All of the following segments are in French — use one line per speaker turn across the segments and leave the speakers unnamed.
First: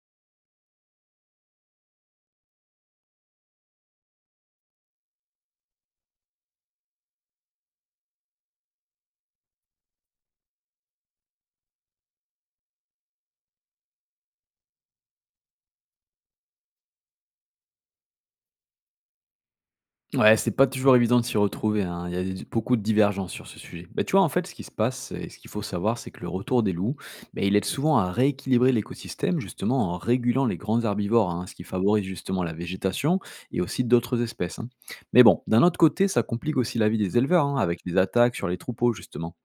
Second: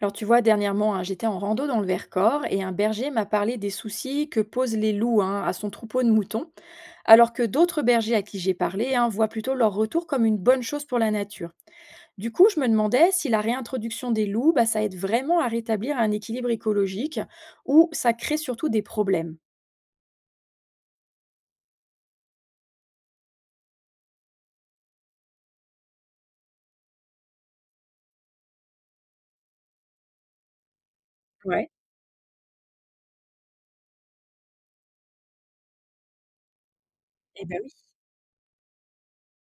Alors tu vois, dernièrement, hein, j'étais en rando dans le Vercors et un berger m'a parlé des soucis que posent les loups, hein, à son troupeau de moutons, alors que d'autres bergers à qui j'ai parlé, hein, voient plutôt leur retour comme une bonne chose pour la nature. Du coup, je me demandais si la réintroduction des loups, bah, ça aide vraiment à rétablir un équilibre écologique ou ça crée surtout des problèmes.
Ouais, c'est pas toujours évident de s'y retrouver, hein. Il y a des beaucoup de divergences sur ce sujet. Bah, tu vois, en fait, ce qui se passe et ce qu'il faut savoir, c'est que le retour des loups, bah, il aide souvent à rééquilibrer l'écosystème, justement en régulant les grands herbivores, hein, ce qui
Ouais,
favorise justement la végétation et aussi d'autres espèces, hein. Mais bon, d'un autre côté, ça complique aussi la vie des
eh
éleveurs, hein,
ben oui.
avec les attaques sur les troupeaux, justement.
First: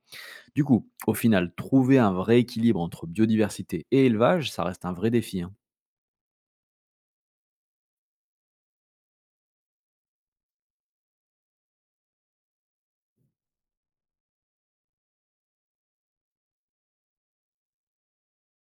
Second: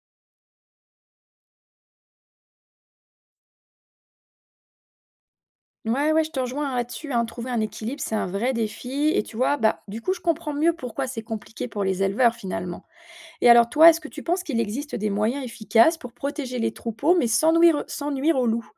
Du coup, au final, trouver un vrai équilibre entre biodiversité et élevage, ça reste un vrai défi, hein.
Ouais, ouais, je te rejoins, hein, là-dessus. Hein. Trouver un équilibre, c'est un vrai défi. Et tu vois, bah, du coup, je comprends mieux pourquoi c'est compliqué pour les éleveurs finalement. Et alors toi, est-ce que tu penses qu'il existe des moyens efficaces pour protéger les troupeaux, mais sans nuire aux loups?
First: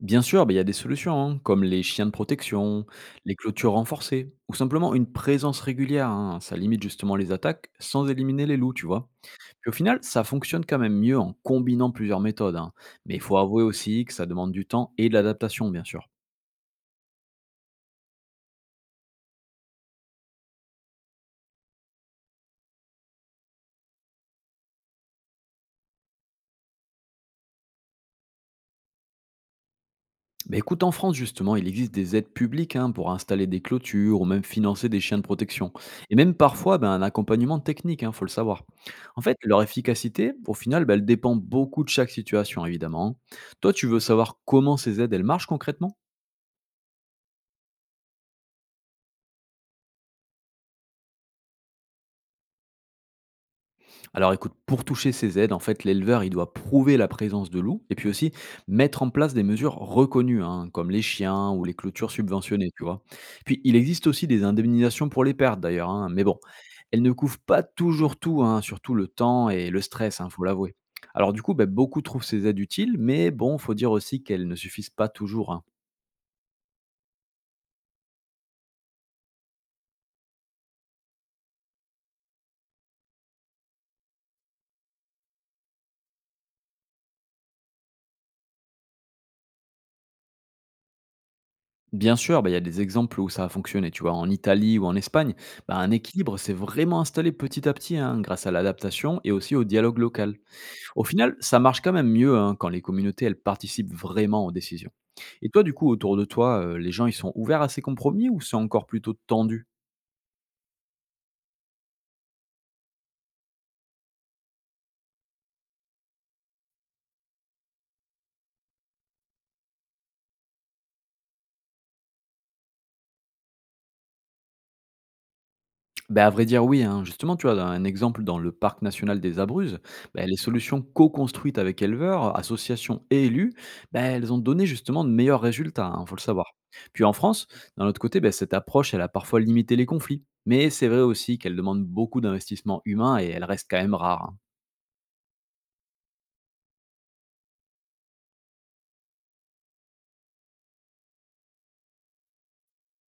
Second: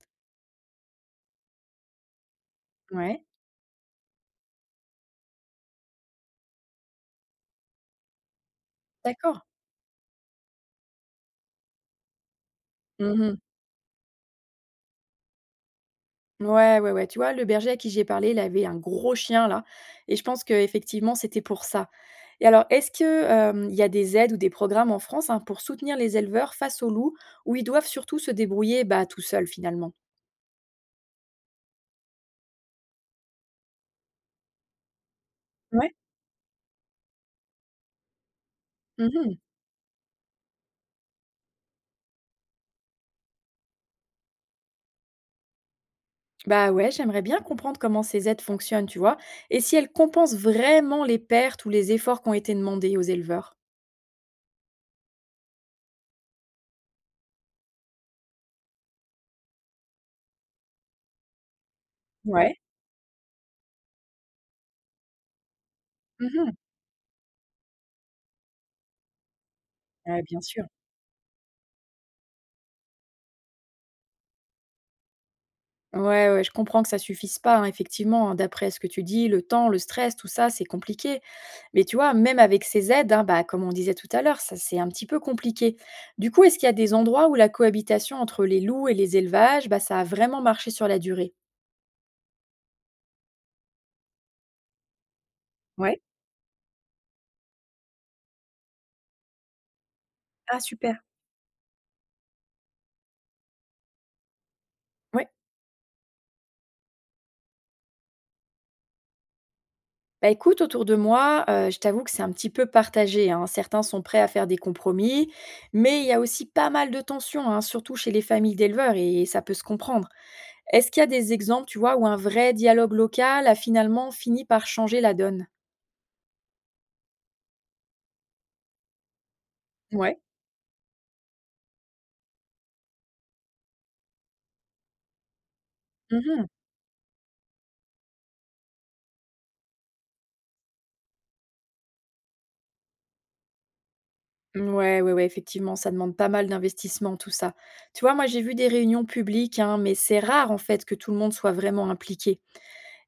Bien sûr, bah, il y a des solutions, hein, comme les chiens de protection,
Ouais,
les clôtures renforcées, ou simplement une présence régulière, hein. Ça limite justement les attaques sans éliminer les loups, tu vois.
d'accord.
Puis au final, ça fonctionne quand même mieux en combinant plusieurs méthodes, hein. Mais il
Mmh.
faut avouer aussi que ça demande du temps et de l'adaptation, bien sûr.
Ouais, ouais, ouais. Tu vois, le berger à qui j'ai parlé, il avait un gros chien là et je pense que effectivement c'était pour ça. Et alors, est-ce que, il y a des aides ou des programmes en France, hein, pour soutenir les éleveurs face aux loups ou ils doivent surtout se débrouiller, bah, tout seuls finalement?
Bah écoute, en France justement, il existe des aides publiques hein, pour installer des clôtures ou même financer des chiens de protection.
Ouais.
Et même parfois, ben, un accompagnement technique, il faut le savoir. En
Mmh.
fait, leur efficacité, au final, ben, elle dépend beaucoup de chaque situation, évidemment. Toi, tu veux savoir comment ces aides, elles marchent concrètement?
Bah, ouais, j'aimerais bien comprendre comment ces aides fonctionnent, tu vois? Et si elles compensent vraiment les pertes ou les efforts qui ont été demandés aux éleveurs?
Alors écoute, pour toucher ces aides, en fait, l'éleveur, il doit prouver la présence de loups et puis aussi mettre en place des mesures reconnues, hein, comme les chiens ou les clôtures
Ouais.
subventionnées, tu vois. Puis il existe aussi des indemnisations pour les pertes d'ailleurs, hein, mais bon,
Mmh mh.
elles ne couvrent pas toujours tout, hein, surtout le temps et le stress,
Ouais,
il
bien
faut
sûr.
l'avouer. Alors du coup, ben, beaucoup trouvent ces aides utiles, mais bon, faut dire aussi qu'elles ne suffisent pas toujours, hein.
Ouais, ouais, je comprends que ça suffise pas, hein, effectivement, hein, d'après ce que tu dis, le temps, le stress, tout ça, c'est compliqué. Mais tu vois, même avec ces aides, hein, bah, comme on disait tout à l'heure, ça c'est un petit peu compliqué. Du coup, est-ce qu'il y a des endroits où la cohabitation entre les loups et les élevages, bah, ça a vraiment marché sur la durée?
Bien sûr, bah, il y a des exemples où ça a fonctionné, tu vois, en Italie ou en Espagne, bah, un
Ouais.
équilibre s'est vraiment installé petit à petit hein, grâce à l'adaptation et aussi au dialogue local.
Ah super.
Au final, ça marche quand même mieux hein, quand les communautés, elles participent vraiment aux décisions.
Ouais.
Et toi, du coup, autour de toi, les gens, ils sont ouverts à ces compromis ou c'est encore plutôt tendu?
Bah, écoute, autour de moi, je t'avoue que c'est un petit peu partagé, hein. Certains sont prêts à faire des compromis, mais il y a aussi pas mal de tensions, hein, surtout chez les familles d'éleveurs et ça peut se comprendre. Est-ce qu'il y a des exemples, tu vois, où un vrai dialogue local a finalement fini par changer la donne?
Ben à vrai dire, oui, hein. Justement, tu vois, un exemple dans le parc national des Abruzzes,
Ouais.
bah, les solutions co-construites avec éleveurs, associations et élus, ben elles ont donné justement de meilleurs résultats, il faut le
Mmh.
savoir. Puis en France, d'un autre côté, ben cette approche, elle a parfois limité les conflits. Mais c'est vrai aussi qu'elle demande beaucoup d'investissement humain et elle reste quand même rare, hein.
Ouais, ouais, ouais, effectivement, ça demande pas mal d'investissement tout ça. Tu vois, moi j'ai vu des réunions publiques, hein, mais c'est rare en fait que tout le monde soit vraiment impliqué.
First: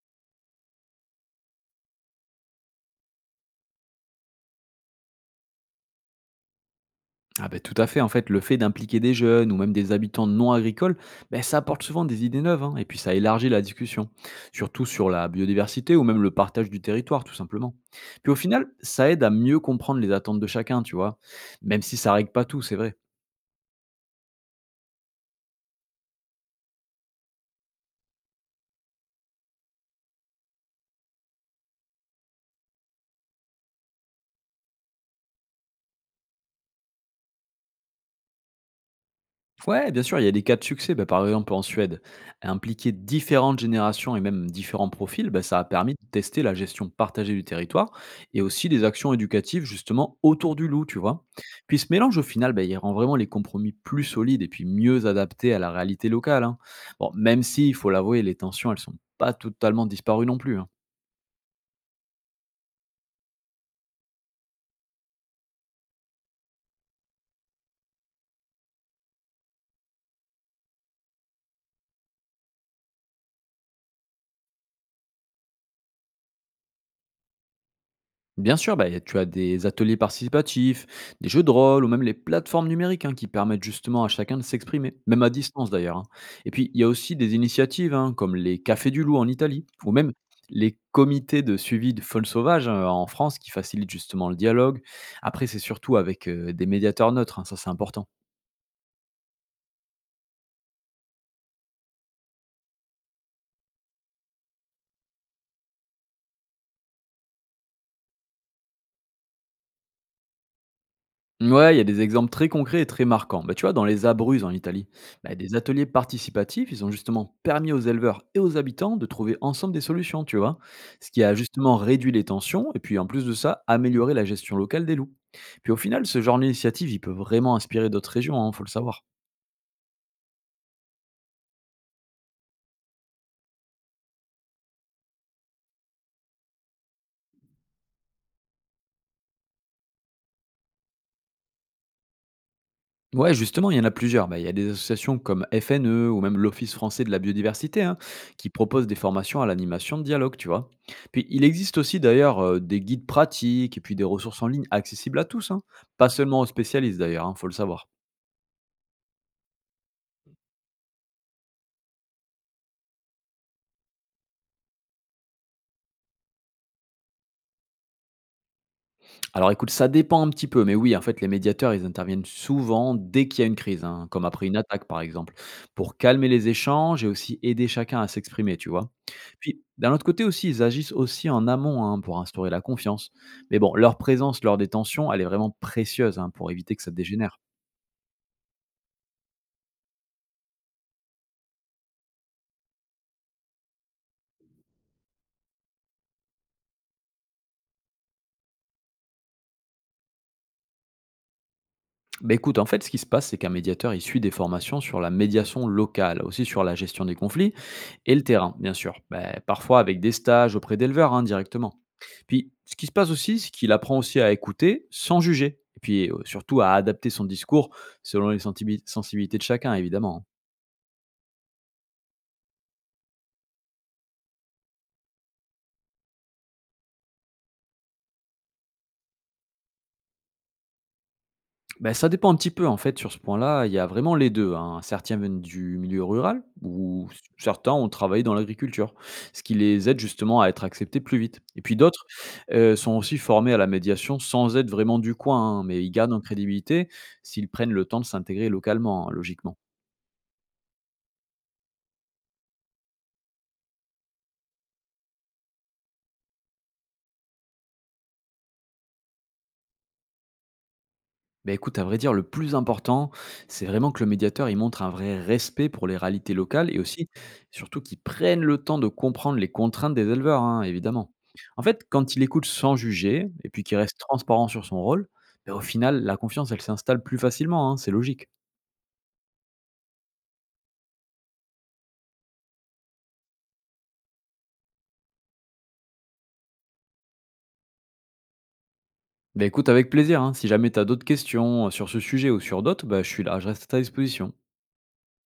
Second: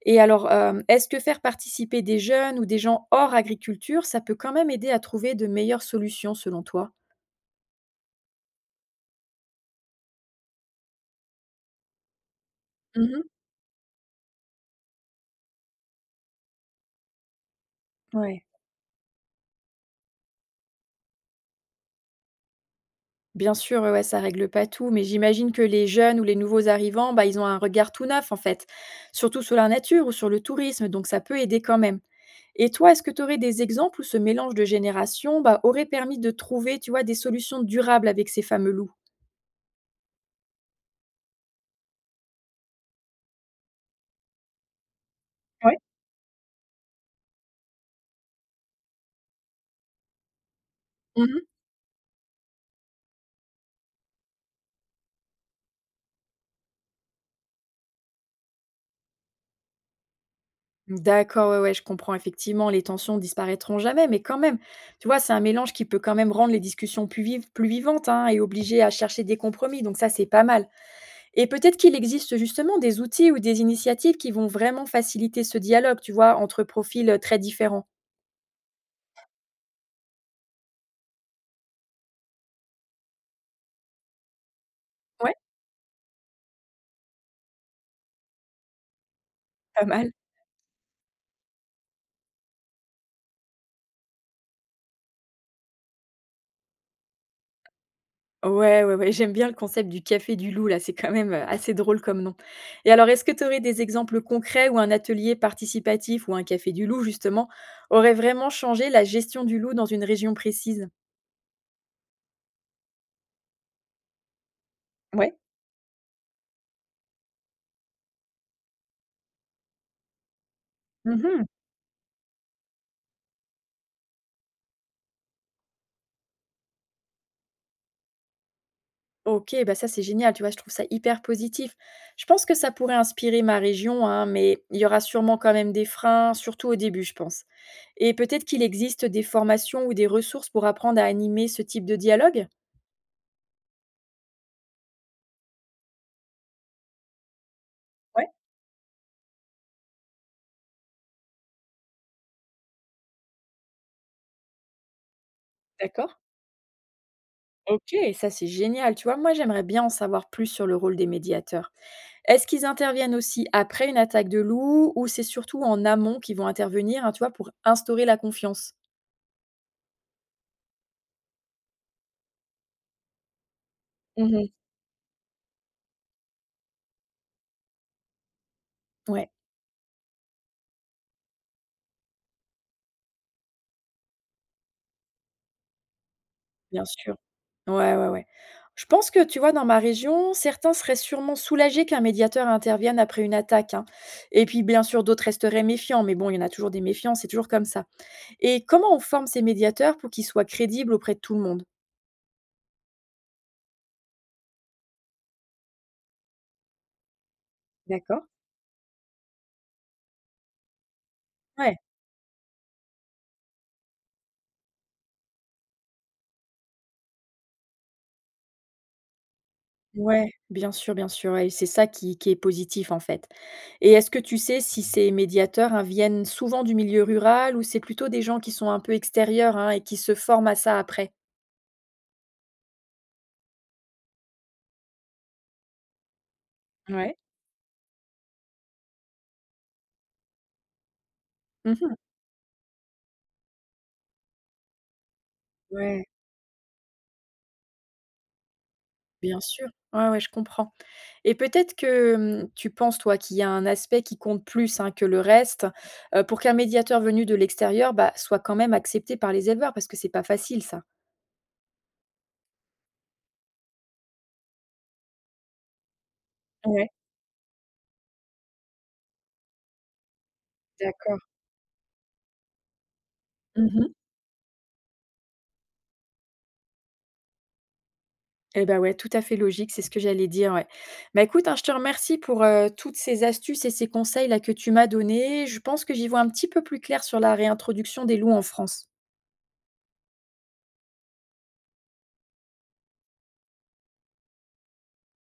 Et alors, est-ce que faire participer des jeunes ou des gens hors agriculture, ça peut quand même aider à trouver de meilleures solutions selon toi?
Ah ben tout à fait, en fait, le fait d'impliquer des jeunes ou même des habitants non agricoles, ben, ça apporte souvent des idées neuves, hein, et puis ça
Mmh.
élargit la discussion, surtout sur la biodiversité ou même le partage du territoire, tout simplement. Puis au
Ouais.
final, ça aide à mieux comprendre les attentes de chacun, tu vois, même si ça règle pas tout, c'est vrai.
Bien sûr, ouais, ouais, ça règle pas tout, mais j'imagine que les jeunes ou les nouveaux arrivants, bah, ils ont un regard tout neuf en fait, surtout sur la nature ou sur le tourisme, donc ça peut aider quand même. Et toi, est-ce que tu aurais des exemples où ce mélange de générations, bah, aurait permis de trouver, tu vois, des solutions durables avec ces fameux loups?
Ouais, bien sûr, il y a des cas de succès. Bah, par exemple, en Suède, impliquer différentes générations et même différents profils, bah, ça a
Oui.
permis de tester la gestion partagée du territoire et aussi des actions éducatives justement autour du loup, tu vois. Puis ce mélange, au final, bah, il rend vraiment les compromis plus solides et puis mieux adaptés à la réalité locale, hein. Bon, même si, il faut l'avouer, les tensions, elles sont pas totalement disparues non plus, hein.
D'accord, ouais, ouais, je comprends effectivement, les tensions disparaîtront jamais, mais quand même, tu vois, c'est un mélange qui peut quand même rendre les discussions plus vives, plus vivantes, hein, et obliger à chercher des compromis, donc ça, c'est pas mal. Et peut-être qu'il existe justement des outils ou des initiatives qui vont vraiment faciliter ce dialogue, tu vois, entre profils, très différents.
Bien sûr, bah, tu as des ateliers participatifs, des jeux de rôle ou même les plateformes numériques hein, qui permettent justement à chacun de s'exprimer, même à
Ouais,
distance d'ailleurs, hein. Et puis, il y a aussi des initiatives hein, comme les Cafés du Loup en Italie
pas
ou
mal.
même les comités de suivi de faune sauvage en France qui facilitent justement le dialogue. Après, c'est surtout avec des médiateurs neutres, hein, ça c'est important.
Ouais, ouais, ouais, j'aime bien le concept du café du loup là, c'est quand même, assez drôle comme nom. Et alors est-ce que tu aurais des exemples concrets où un atelier participatif ou un café du loup justement, aurait vraiment changé la gestion du loup dans une région précise?
Ouais, il y a des exemples très concrets et très marquants. Bah, tu vois, dans les Abruzzes en Italie,
Ouais.
bah, des ateliers participatifs, ils ont justement permis aux éleveurs et aux habitants de trouver ensemble des solutions, tu vois. Ce qui a
Mmh.
justement réduit les tensions et puis en plus de ça, amélioré la gestion locale des loups. Puis au final, ce genre d'initiative, il peut vraiment inspirer d'autres régions, hein, faut le savoir.
OK, bah, ça c'est génial, tu vois? Je trouve ça hyper positif. Je pense que ça pourrait inspirer ma région, hein, mais il y aura sûrement quand même des freins, surtout au début, je pense. Et peut-être qu'il existe des formations ou des ressources pour apprendre à animer ce type de dialogue?
Ouais, justement, il y en a plusieurs. Bah, il y a des associations comme FNE ou même l'Office français de la biodiversité hein,
Ouais,
qui proposent des formations à l'animation de dialogue, tu vois. Puis il existe aussi d'ailleurs des guides pratiques et puis des ressources en ligne accessibles à tous, hein, pas
d'accord.
seulement aux spécialistes d'ailleurs, il faut le savoir.
OK, ça c'est génial. Tu vois, moi j'aimerais bien en savoir plus sur le rôle des médiateurs. Est-ce qu'ils interviennent aussi après une attaque de loup ou c'est surtout en amont qu'ils vont intervenir, hein, tu vois, pour instaurer la confiance?
Alors écoute, ça dépend un petit peu, mais oui, en fait, les médiateurs, ils interviennent souvent dès qu'il y a une crise, hein, comme après
Mmh.
une attaque, par exemple, pour calmer les échanges et aussi aider chacun à s'exprimer, tu vois.
Ouais,
Puis, d'un autre côté aussi, ils agissent aussi en amont hein, pour instaurer la confiance. Mais bon, leur présence lors des tensions, elle est vraiment précieuse hein, pour éviter que
bien
ça
sûr.
dégénère.
Ouais, ouais, ouais. Je pense que, tu vois, dans ma région, certains seraient sûrement soulagés qu'un médiateur intervienne après une attaque, hein. Et puis, bien sûr, d'autres resteraient méfiants, mais bon, il y en a toujours des méfiants, c'est toujours comme ça. Et comment on forme ces médiateurs pour qu'ils soient crédibles auprès de tout le monde?
Bah écoute, en fait, ce qui se passe, c'est qu'un médiateur, il suit des formations sur la médiation locale, aussi sur la gestion des conflits, et le
D'accord.
terrain, bien sûr, bah, parfois avec des stages auprès d'éleveurs hein, directement.
Ouais,
Puis, ce qui se passe aussi, c'est qu'il apprend aussi à écouter sans juger. Et puis, surtout, à adapter son discours selon les sensibilités de chacun, évidemment, hein.
ouais, bien sûr, ouais, c'est ça qui est positif, en fait. Et est-ce que tu sais si ces médiateurs, hein, viennent souvent du milieu rural ou c'est plutôt des gens qui sont un peu extérieurs, hein, et qui se forment à ça après?
Ben ça dépend un petit peu en fait sur ce point-là, il y a vraiment les deux, hein. Certains viennent du milieu rural ou
Ouais.
s certains ont travaillé dans l'agriculture, ce qui les aide justement à être acceptés plus vite. Et puis
Mmh.
d'autres, sont aussi formés à la médiation sans être vraiment du coin, hein, mais ils
Ouais,
gagnent en crédibilité s'ils prennent le temps de s'intégrer localement, hein,
bien
logiquement.
sûr. Ouais, ouais, je comprends. Et peut-être que, mmh, tu penses, toi, qu'il y a un aspect qui compte plus, hein, que le reste, pour qu'un médiateur venu de l'extérieur, bah, soit quand même accepté par les éleveurs? Parce que c'est pas facile ça.
Beh, écoute, à vrai dire, le plus important, c'est vraiment que le médiateur, il montre un vrai respect pour les réalités locales et aussi, surtout, qu'il prenne le temps de comprendre les contraintes des éleveurs, hein, évidemment.
D'accord.
En fait, quand il écoute sans juger et puis
Mmh
qu'il
mh.
reste transparent sur son rôle, ben, au final, la confiance, elle s'installe plus facilement, hein, c'est logique.
Et bah, ouais, tout à fait logique, c'est ce que j'allais dire, ouais. Bah, écoute, hein, je te remercie pour, toutes ces astuces et ces conseils là que tu m'as donnés. Je pense que j'y vois un petit peu plus clair sur la réintroduction des loups en France.
Bah écoute, avec plaisir, hein, si jamais tu as d'autres questions sur ce sujet ou sur d'autres, bah, je suis là, je reste à ta disposition.